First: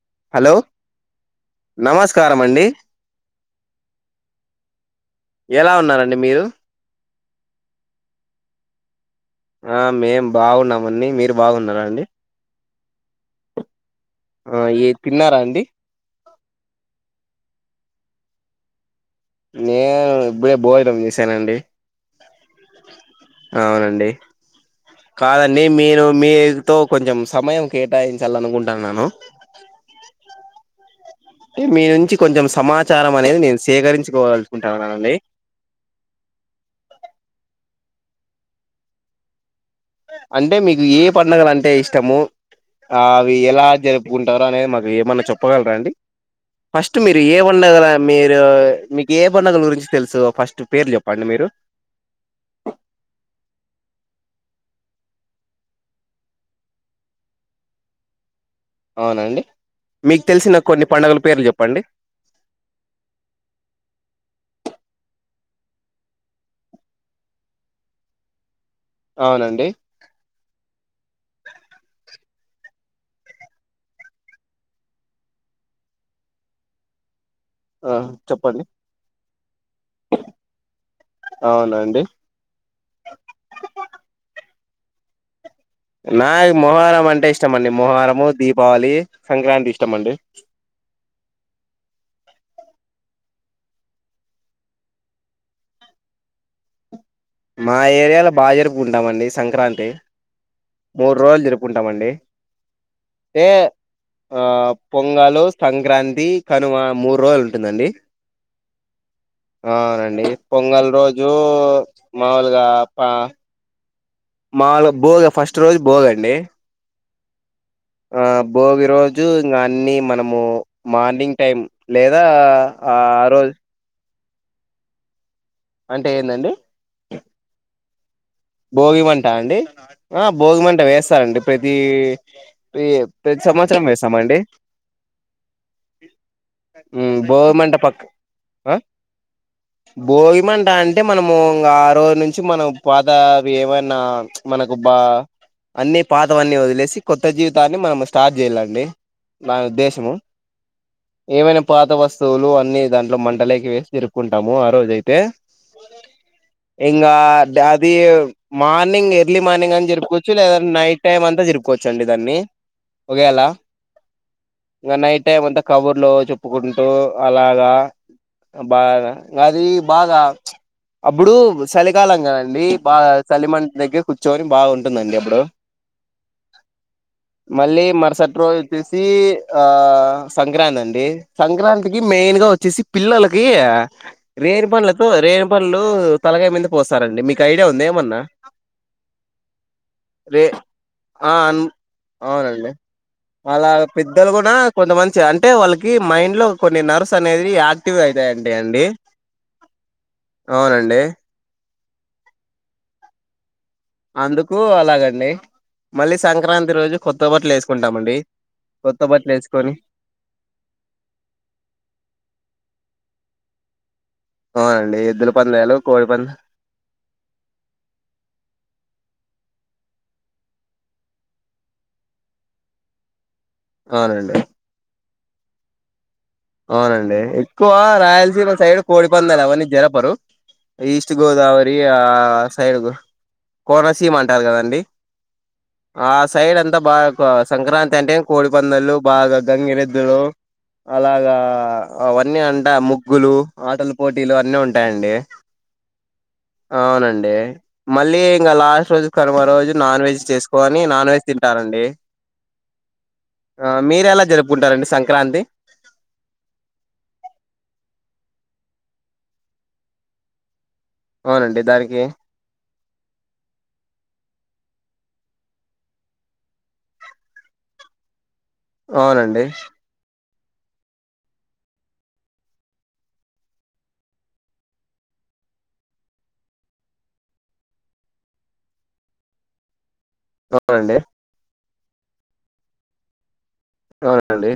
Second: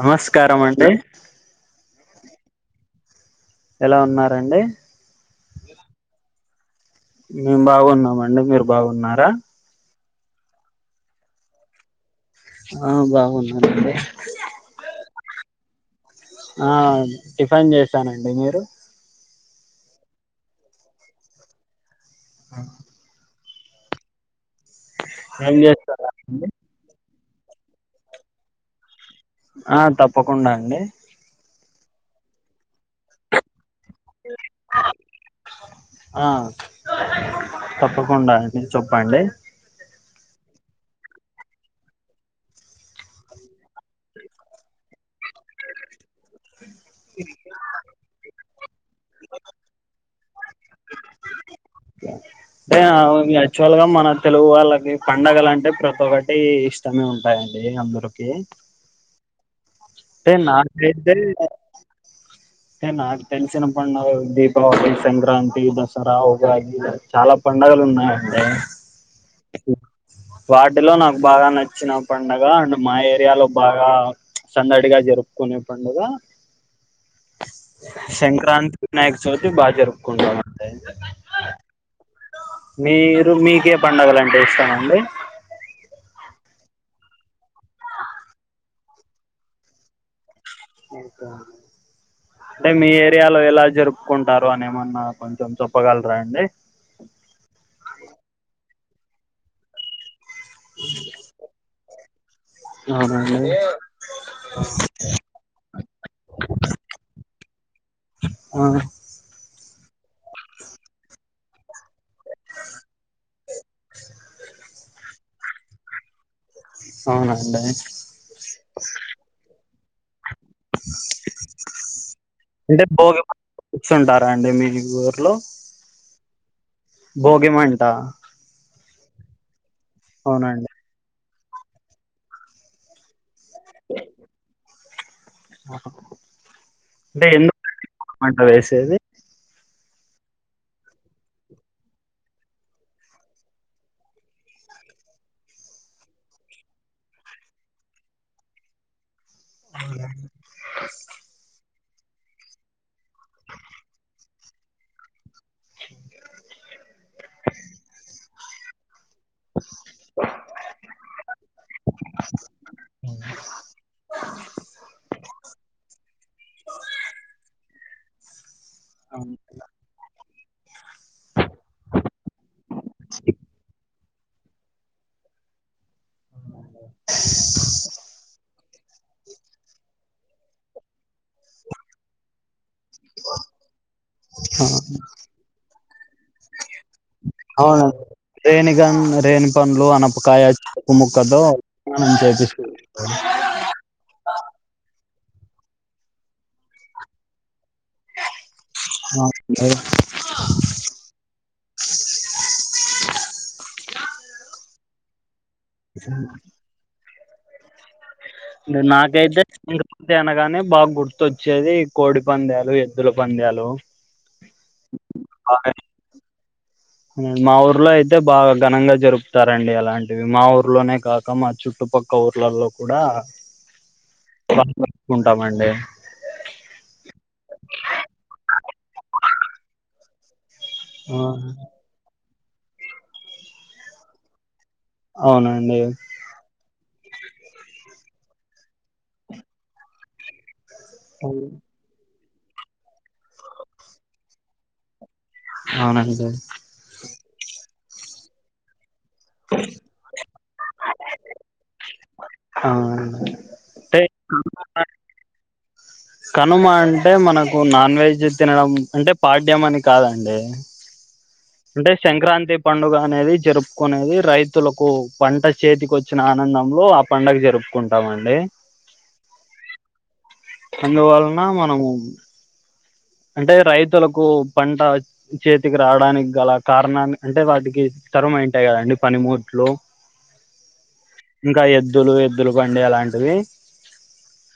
నమస్కామండి నమస్కారమండి ఎలా ఉన్నారండీ ఎలా ఉన్నారండి మీరు మేము బాగున్నామండి మీరు బాగున్నారా ఆ మేం బాగున్నమండి మీరు బాగున్నారా అండి ఆ బాగున్నానండి ఆ ఏ తిన్నారా అండి ఆ టిఫిన్ చేశానండి మీరు నేను ఇప్పుడే భోజనం చేసానండి ఆ అవునండి [inaudible] ఏం కాదండి మీరు చేస్తారా మీ అండి తో కొంచెం సమయం కేటాయించాలనుకుంటాన్నను ఆ తప్పకుండా అండి మీ నుంచి కొంచెం సమాచారం అనేది నేను సేకరించుకోవాలనుకుంటాననండి ఆ తప్పకుండా అండి చెప్పండి అంటే మీకు ఏ పండుగల అంటే ఇష్టము ఆ అవి ఎలా జరుపుకుంటారు అనేది మాకు ఏమన్నా చెప్పగలరా అండి ఫస్ట్ మీరు ఏ వండ కదా మీరు మీ ఏ పండగల గురించి తెలుసు ఫస్ట్ పేరు చెప్పండి మీరు అంటే యాక్చువల్గా మన తెలుగు వాళ్ళకి పండగలు అంటే ప్రతి ఒక్కటి ఇష్టమే ఉంటాయండి అందరికి అవునా అండి మీకు అంటే తెలిసిన కొన్ని నాకైతే పండుగల పేర్లు అంటే చెప్పండి నాకు తెల్సిన పండుగ దీపావళి సంక్రాంతి దసర ఉగాది చాల పండగలు ఉన్నాయండి అవునండి వాటిలో నాకు బాగ నచ్చిన పండుగ అంటే మా ఏరియాలో బాగా సందడిగా జరుపుకునే పండుగ ఆ చెప్పండి సంక్రాంతి వినాయకచవితి బాగా జరుపుకుంటాం అండి అవునండి మీరు మీకే పండుగలు అంటే ఇష్టామండి నాకు మొహర్రం అంటే ఇష్టమండి మొహరము దీపావళి సంక్రాంతి ఇష్టమండి [unintelligible] అంటే మీ ఏరియాలో ఎల జరుపుకుంటారు అని ఏమన్నా కొంచెం చెప్పగలర అండి మా ఏరియాలో బాగ జరుపుకుంటామండి సంక్రాంతి మూడు రోజులు జరుపుకుంటామండి అవునా అంటే అండి ఆ పొంగలు సంక్రాంతి కనుమ మూడు రోజులు ఉంటుందండి ఆ అవునండి పొంగల్ రోజు మాముూలుగా [unintelligible] [unintelligible] బోగ ఫస్ట్ రోజు భోగ అండి అవున అండి ఆ భోగి రోజు ఇంగ అన్ని మనము మార్నింగ్ టైం లేద ఆ ఆ రో [unintelligible] చుంటార అండి మీ ఊర్లో అంటే ఏందండి భోగి మంట భోగి మంట అండి ఆ భోగి అవునండి మంట వేస్తారండి ప్రతి ప్రతి సంవత్సరం వేస్తామండి ఉ అంటే భోగి మంట ప ఎందుకు మంట [unintelligible] వేసేది భోగిమంట అంటే మనము ఆ రోజు నుంచి మనం ప [unintelligible] అవి ఏవన్న మనకు బా అన్ని పాతవన్ని వదిలేసి కొత్త జీవితాన్ని మనం స్టార్ట్ చేయాలండి నా ఉద్దేశము ఏమైన పాత వస్తువులు అన్ని దాంట్లో మంటలేకి వేసి తిరుకుంటాము ఆ రోజ అయితే ఇంకా అది మార్నింగ్ ఎర్లీ మార్నింగ్ అని [unintelligible] [unintelligible] నైట్ టైం అంతా తిరుకోవచ్చండి దాన్ని ఒ [unintelligible] ఇంగ నైటే టైమ్ అంత కబుర్లు చెప్పుకుంటూ అలాగా బాగ అది బాగ అప్పుడు సలికాలం కదండి బాగ సలిమంట దగ్గర కూర్చొని బాగుంటుందండి అబ్బుడు మళ్ళీ మర్సట్రోజు వచ్చేసి ఆ సంక్రాంతి అండి సంక్రాంతికి మెయిన్గా వచ్చేసి పిల్లలకి ఆ [unintelligible] పండ్లతో రేను పండ్లు తలగాయ మీద పోస్తారండి మీకు ఐడియా అవును ఉందేమన్నా రేణిగన్ రేణి పండ్లు రే అన్పకాయ చెరుకు ఆ ముక్కతో [inaudible] వాళ్ళ పెద్దలు కూడా కొంత మంచి అంటే వాళ్ళకి మైండ్లో కొన్ని నర్వస్ అనేది యా ఎక్టివ్ అవుతాయంటండి అండి అవునండి. అవునండి అందుకు అలాగండి మళ్ళీ సంక్రాంతి రోజు కొత్త బట్లేసుకుంటమండి ఇంగ నాకైతే తి అనగానే బా గుర్తొచ్చేది కోడి పందాలు ఎద్దుల పందాలు అవునండి ఎద్దుల బాగా పందేలు కోడిపందేలు మా ఊర్లైతే బాగా ఘనంగా జరుపుతారండి అలాంటివి మా ఊర్లోనే కాక మా చుట్టుపక్క క ఊర్లల్లో కూడా అవునండి బా జరుపుకుంటాం అండి అవునండి ఎక్కువ రాయలసీమ సైడ్ కోడిపందాలు అవన్నీ జరపరు ఈస్ట్ గోదావరి ఆ సైడ్కు కోనసీమ అంటారు కదండి అవునండి ఆ సైడ్ అంతా బాగా సంక్రాంతి అంటే కోడిపందలు బాగా గంగిరెద్దులు అలాగా అవన్నీ అంటే ముగ్గులు ఆటల పోటీలు అన్నీ ఉంటాయండి అవునండి అవునండి మళ్ళీ ఇంగ లాస్ట్ రోజు కనుమ రోజు నాన్ వెజ్ చేస్కోని నాన్ వెజ్ తింటారండి ఆ ఆ మీరేలా అంటే జర్పుకుంటారండి సంక్రాంతి కనుమ అంటే మనకు నాన్ వెజ్ తినడం అంటే పాడ్యం అని కాదండి అవునండి అంటే దానికి సంక్రాంతి పండుగ అనేది జర్పుకునేది రైతులకు పంట చేతికోచ్చిన ఆనందంలో పండగ జర్పుకుంటామండి అవునండి అందువలన మనము అంటే రైతులకు పంట చేతికి రావడానికి గల కారణాన్ని అంటే వాటికి తరమంటాయి కదండి పనిమూట్లు అవునండి ఇంకా ఎద్దులు ఎద్దుల బండి అలాంటివి అవునండి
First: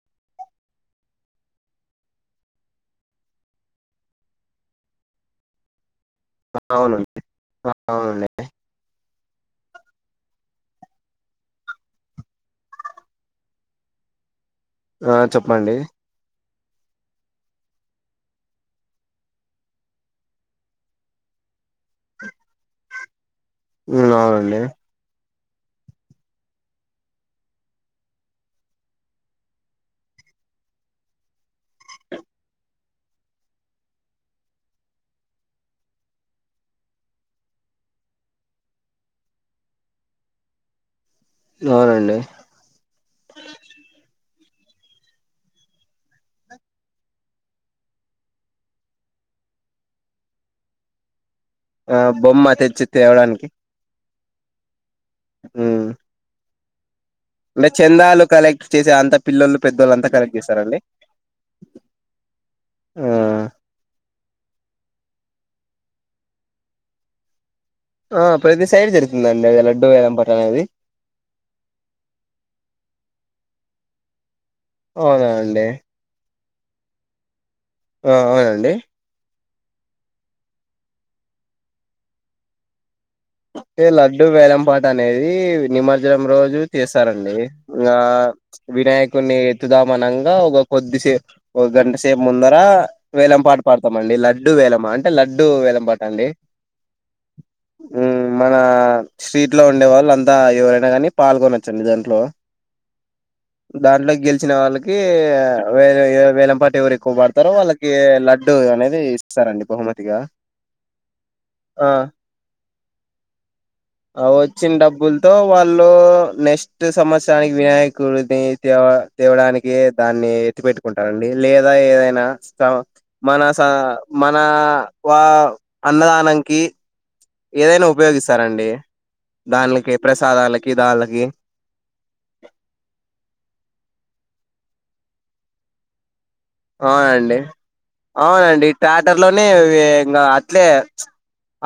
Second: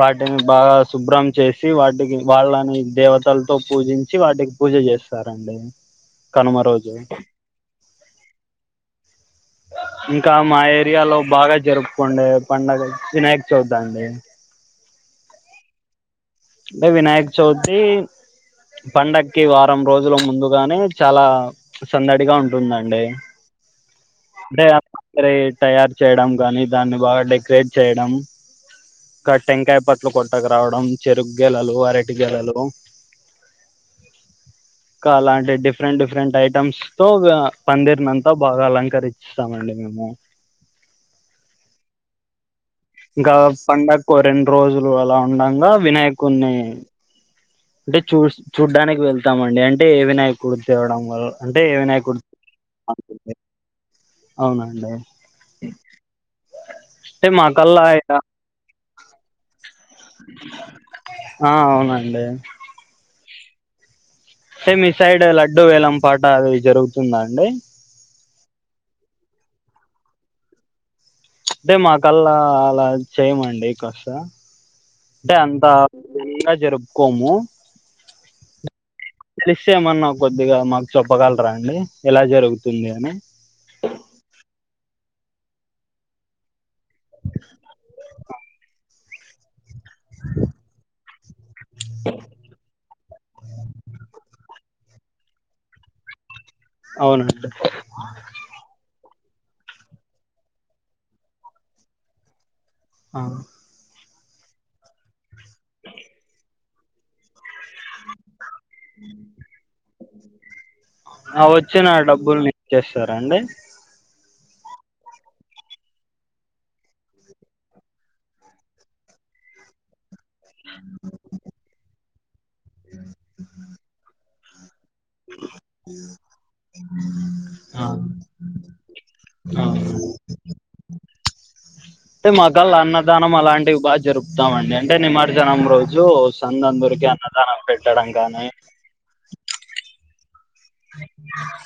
వాటిని బాగా శుభ్రం చేసి వాటికి వాళ్ళని దేవత్లతో పూజించి వాటికి పూజ చేస్తారండి కనుమ రోజు అవునండి అవునండి ఇంకా మా ఏరియాలో బాగా జర్పుకోండే పండుగ వినాయక చవితండి ఆహ్ చెప్పండి అంటే వినాయక చవితి పండగక్కి వారం రోజుల ముందుగానే చాలా సందడిగా ఉంటుందండి ఉమ్ అవున అంటే ఆ పందిరి తయారు చేయడం కానీ దాన్ని బాగా డెక్రేట్ చేయడం ఇంకా టెంకాయ పట్లు కొట్టక రావడం చెరుకు గేలలు అర్టి గెలలు ఇంకా అలాంటి డిఫరెంట్ డిఫరెంట్ ఐటెమ్స్ తో పందిరిని అంతా బాగా అలంకరిచి స్తాం అండి మేము ఎవరండీ ఇంకా పండక్కు రెండు రోజులు అలా ఉండగా వినాయకుని అంటే చూ చూడ్డానికి వెళ్తామండి అంటే ఏ వినాయకుడు తేవడం వల్ల అంటే ఆ వినాయకుడు బొమ్మ తెచ్చి తేవడానికి అవునండి ఉమ్ అంటే చందాలు కలెక్ట్ చేసే అంత పిల్లలు పెద్దవాళ్ళు అంతా కలెక్ట్ చేస్తారండి హ అవునండి ఆ సేమ్ ఈ సైడ్ లడ్డూ వేలం పాట అది జరుగుతుందా అండి ఆ ప్రతి సైడ్ జరుతుందండి అది లడ్డు వెలం పాట అనేది అంటే మాకల్లా అలా చేయమండి కస అవునా అంటే అంత అండి గ జరుపుకోము ఆ అవునండి ఫ్లాష్ ఏమన్నా కొద్దిగా మాకు చెప్పగలరా అండి ఎలా జరుగుతుంది అని అంటే లడ్డు వేలంపాట అనేది నిమజ్జనం రోజు చేస్తారండి ఇంగ వినాయకున్ని ఎత్తుదామనంగా ఒక కొద్దిసే ఒక గంట సేపు ముందర వేలం పాట పాడుతామండి లడ్డు వేలం అం టే లడ్డు వెలం పాట అండి అవునండి మ్మ్ మన స్ట్రీట్ లో ఉండే వాళ్ళు అంతా ఎవరైనా కానీ పాల్గొనవచ్చండి దాంట్లో ఆ దాంట్లో గెలిచిన వాళ్ళకి వే వేలంపాట ఎవరు ఎక్కువ పడుతారో వాళ్ళకి లడ్ డ్డు అనేది ఇస్తారండి బహుమతిగా వచ్చిన ఆ డబ్బులనిచ్చేస్తరా అండి ఆ వచ్చిన డబ్బులతో వాళ్ళు నెక్ క్స్ట్ సంవత్సరానికి వినాయకుడినీ తేవ తేవడానికి దాన్ని ఎత్తి పెట్టుకుంటారండి లేదా ఏదైనా స మన స మన వా అన్నదానానికి ఏదైనా ఆ ఉపయోగిస్తారండి దానికి అవునండి ప్రసాదాలకి దానిళకి అంటే మకళ అన్నదానం అలాంటివి బాగా జరుపుతామండి అంటే నిమజ్జనం రోజు సందందరికి అన్నదానం పెట్టడం గాని థయేటర్ లోనే ఇవి ఇంగ అట్లే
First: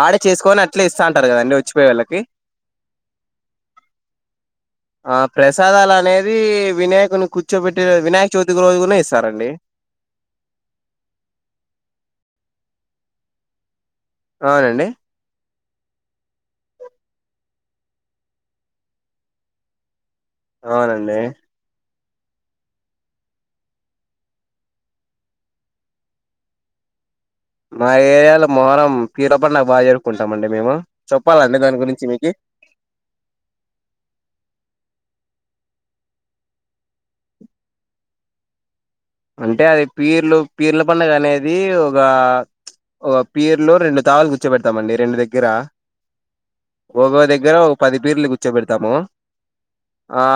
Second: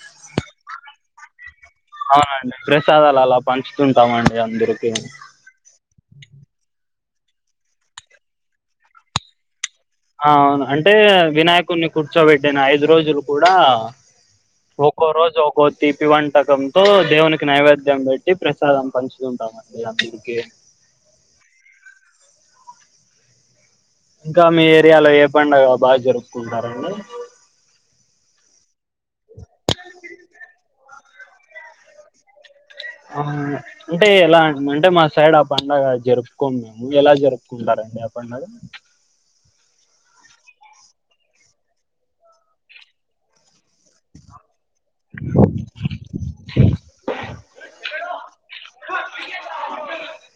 ఆడే చేసుకోని అట్లే ఇస్థంటారు కదండి వచ్చిపోయే వాళ్ళకి అవునండి ప్రసాదాలు అలా పంచుతుంటామండి అందరికి ఆ ప్రసాదాలు అనేది వినాయకుని కూర్చోబెట్టి వినాయక చవితికి రోజు కూడానే ఇస్తారండి అ అవును అంటే వినాయకుని కూర్చోబెట్టిన ఐదు రోజులు కూడా అవునండి ఒక్కో రోజు ఒక్ కో తీపి వంటకంతో దేవునికి నైవేద్యం పెట్టి ప్రసాదం పంచుతుంటామ డి అందరికి అవునండి ఇంకా మీ ఏరియాలో ఏ పండుగ బాగా జరుపుకుంటారండి మా ఏరియాలో మొహరం పిరిల పండుగ బాగా జరుకుంటాం అండి మేము చెప్పాలండి దాని గురించి మీకి ఆ అంటే ఎలా అంటే మా సైడ్ ఆ పండుగ జరుపుకోము మేము ఎలా జరుప్ కుంటారండి ఆ పండగ అంటే అది పీర్లు పీర్ల పండుగ అనేది ఒక ఒ పీర్లు రెండు తావలు కూర్చో పెతామండి రెండు దగ్గర. ఒక్కో దగ్గర ఒ పది పీర్లు కూర్చోబెడతాము. ఆ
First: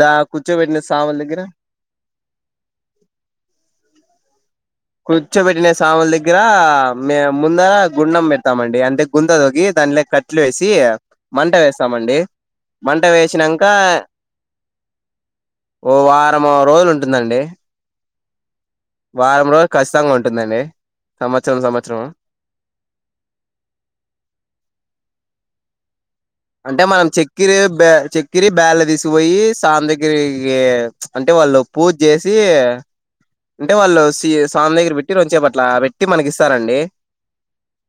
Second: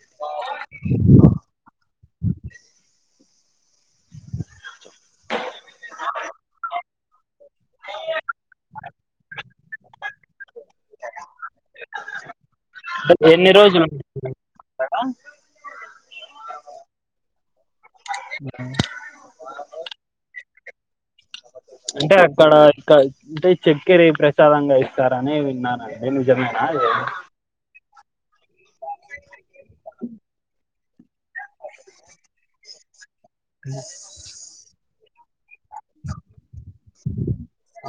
దా కూర్చోబెట్టిన సావల దగ్గర కూర్చో బెట్టిన సామల్ దగ్గరా మేం ముందర గుండం పెడ్తామండి అంటే గుంత తొగ్గి దాంట్లోకి కట్లు ఏసి మంట వేస్తామండి, మంట అంటే ఎన్ని వేశినంకా రోజులు ఓ వారం రోజులు ఉంటుందండి. [inaudible] వారం రోలు ఖచ్చితంగా ఉంటుందండి సంవత్సరం సంవత్సరం ఇక్కడ ఇక్కడ అంటే చెక్కెరె ప్రసాదంగా ఇస్తారని విన్నానం అదినిజమే అంటే మనం చెక్కిరి బె చెక్కిరి బ్యాల్లు తీసుకపోయి సాందగ్గరికి అంటే వాళ్ళు పూజ చేసి అంటే వాళ్ళు సి సామి దగ్గర పెట్టి కొద్సెప్ అట్ల పెట్ ట్టి మనకు ఇస్తారండి.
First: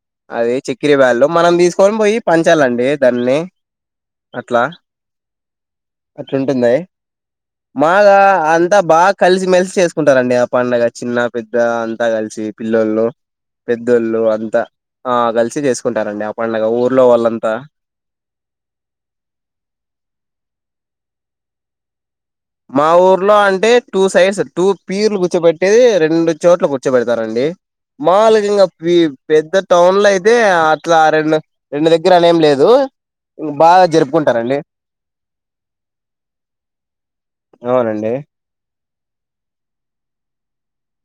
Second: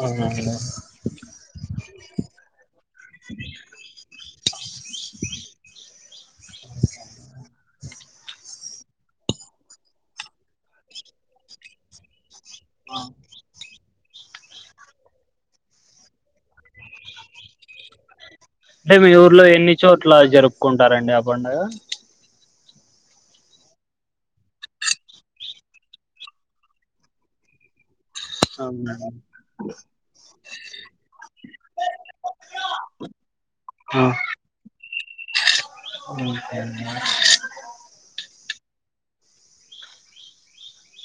అవునండి అది చెక్కిరి బ్యాల్లు మనం తీసుక్ కొని బోయ్ పంచాలండి దాన్ని. అట్లా అట్లుంటుంది. మాగ అంత బాగ కలిసి మెలిసి చేసుకుంటారండి ఆ పండగ చిన్న పెద్ద అంతా కలిసి. పిల్లోల్లు పెద్దోళ్ళు అంత ఆ కలిసి చేసుకుంటారండి అ పండగ ఊర్లో వాళ్ళంత. అంటే మీ ఊర్లో ఎన్ని చోట్ల జరుపుకుంటారండి ఆ పండగ. మా ఊర్లో అంటే టూ సైడ్స్ టూ పీర్ల్ కుర్చోబెట్టెయ్ రెండు చోట్ల కుర్చొబెడతారండి. మావుళ్గా ఇంగ పి పెద్ద టౌన్లొ అయితే ఇట్లా రెండు రెండు దగ్గర అనేం లేదు బాగా జరుపుకుంటరండి. ఉహు ఔనండి.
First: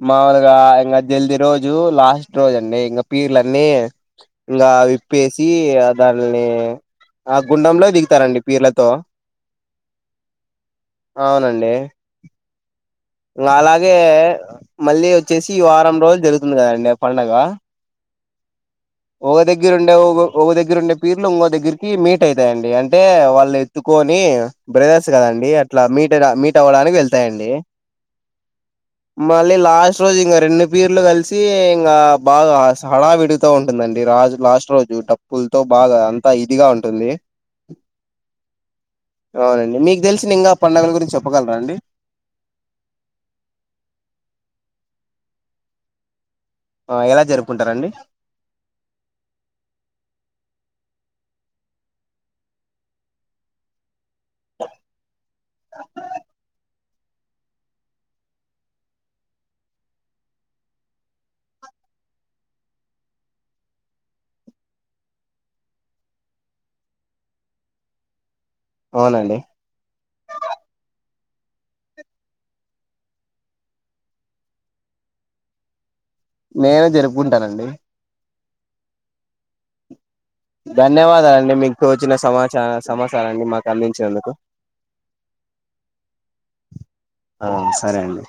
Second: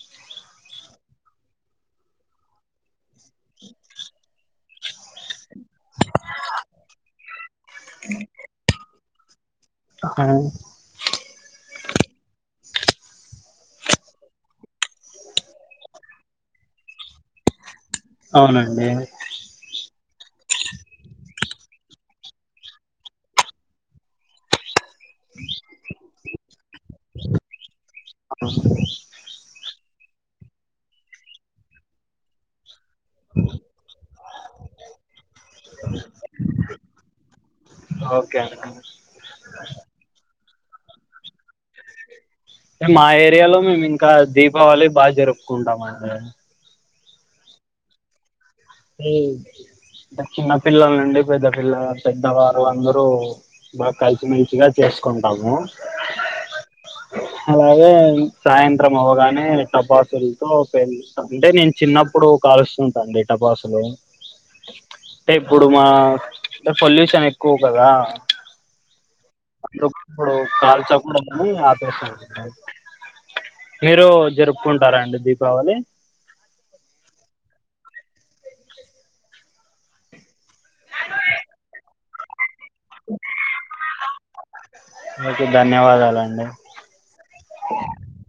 మావులుగా ఇంగ జల్ది రోజు లాస్ట్ రోజు అండి ఇంగ పీర్లన్నీ ఇంగా ప్పేసి ఆ దాన్ని ఆగుండంలో దిగుతారండి పీర్లతో. ఆ ఔనండి. ఇంగ అలాగే మళ్ళీ వచ్చేసి ఈ వారం రోలు జరుగుతుంది కదండి పండగ అవునండి. ఒ దగ్గర ఉండే ఒగ్ ఒ దగ్గర ఉండే పీర్లు ఇంగొ దగ్గరికి మీట్ అయితాయండి అంటే వాళ్ళు ఏత్తుకొని బ్రదర్స్ గదండి అట్ల మీట్ మీట్ అవ్వడానికి వెళ్తయండి. మళ్ళీ లాస్ట్ రోజు ఇంగ రెండు పీర్లు కలిసి ఇంగ బాగ స హడావిడితొ ఉం దండి రాజ్ లాస్ట్ రోజు డప్పుల్తో బాగ అంత ఇదిగా ఉంటుంది. ఓకే [inaudible] ఔనండి మీకు దెలిసిన ఇంగ పండగల గురించి చెప్పగలరా అండి. అంటే మా ఏరియాలో మేమ్ ఇంకా దీపావళి బాజరుపుకుంటాం అండి. ఆ ఎలా జరుపుకుంటరండి? ఉ చిన్న పిల్లల నుండి పెద్ద పిల్ల పెద్దవారు అందరూ బా కలిసి మెలిసిగా చేసుకుంటాము. [inaudible] అలాగే సాయంత్రం అవగానే టపాసులతో పేలుస్తా అంటే నేను చిన్నప్పు ఇప్పుడు కాలుస్తుంటండి టపాసులు అంటే ఇప్పుడు మా అంటె పొల్యూషన్ ఎక్కువ గదా అవునండి [unintelligible] మీరు జరుపుకుంటారండి దీపావళి మేము జరుపుకుంటానండి ధన్యవాదలండి మీకు తోచిన సమాచారం సమచారాన్ని మాకు అందించినందుకు మీకు ధన్యవాదాలండి ఆ సరే అండి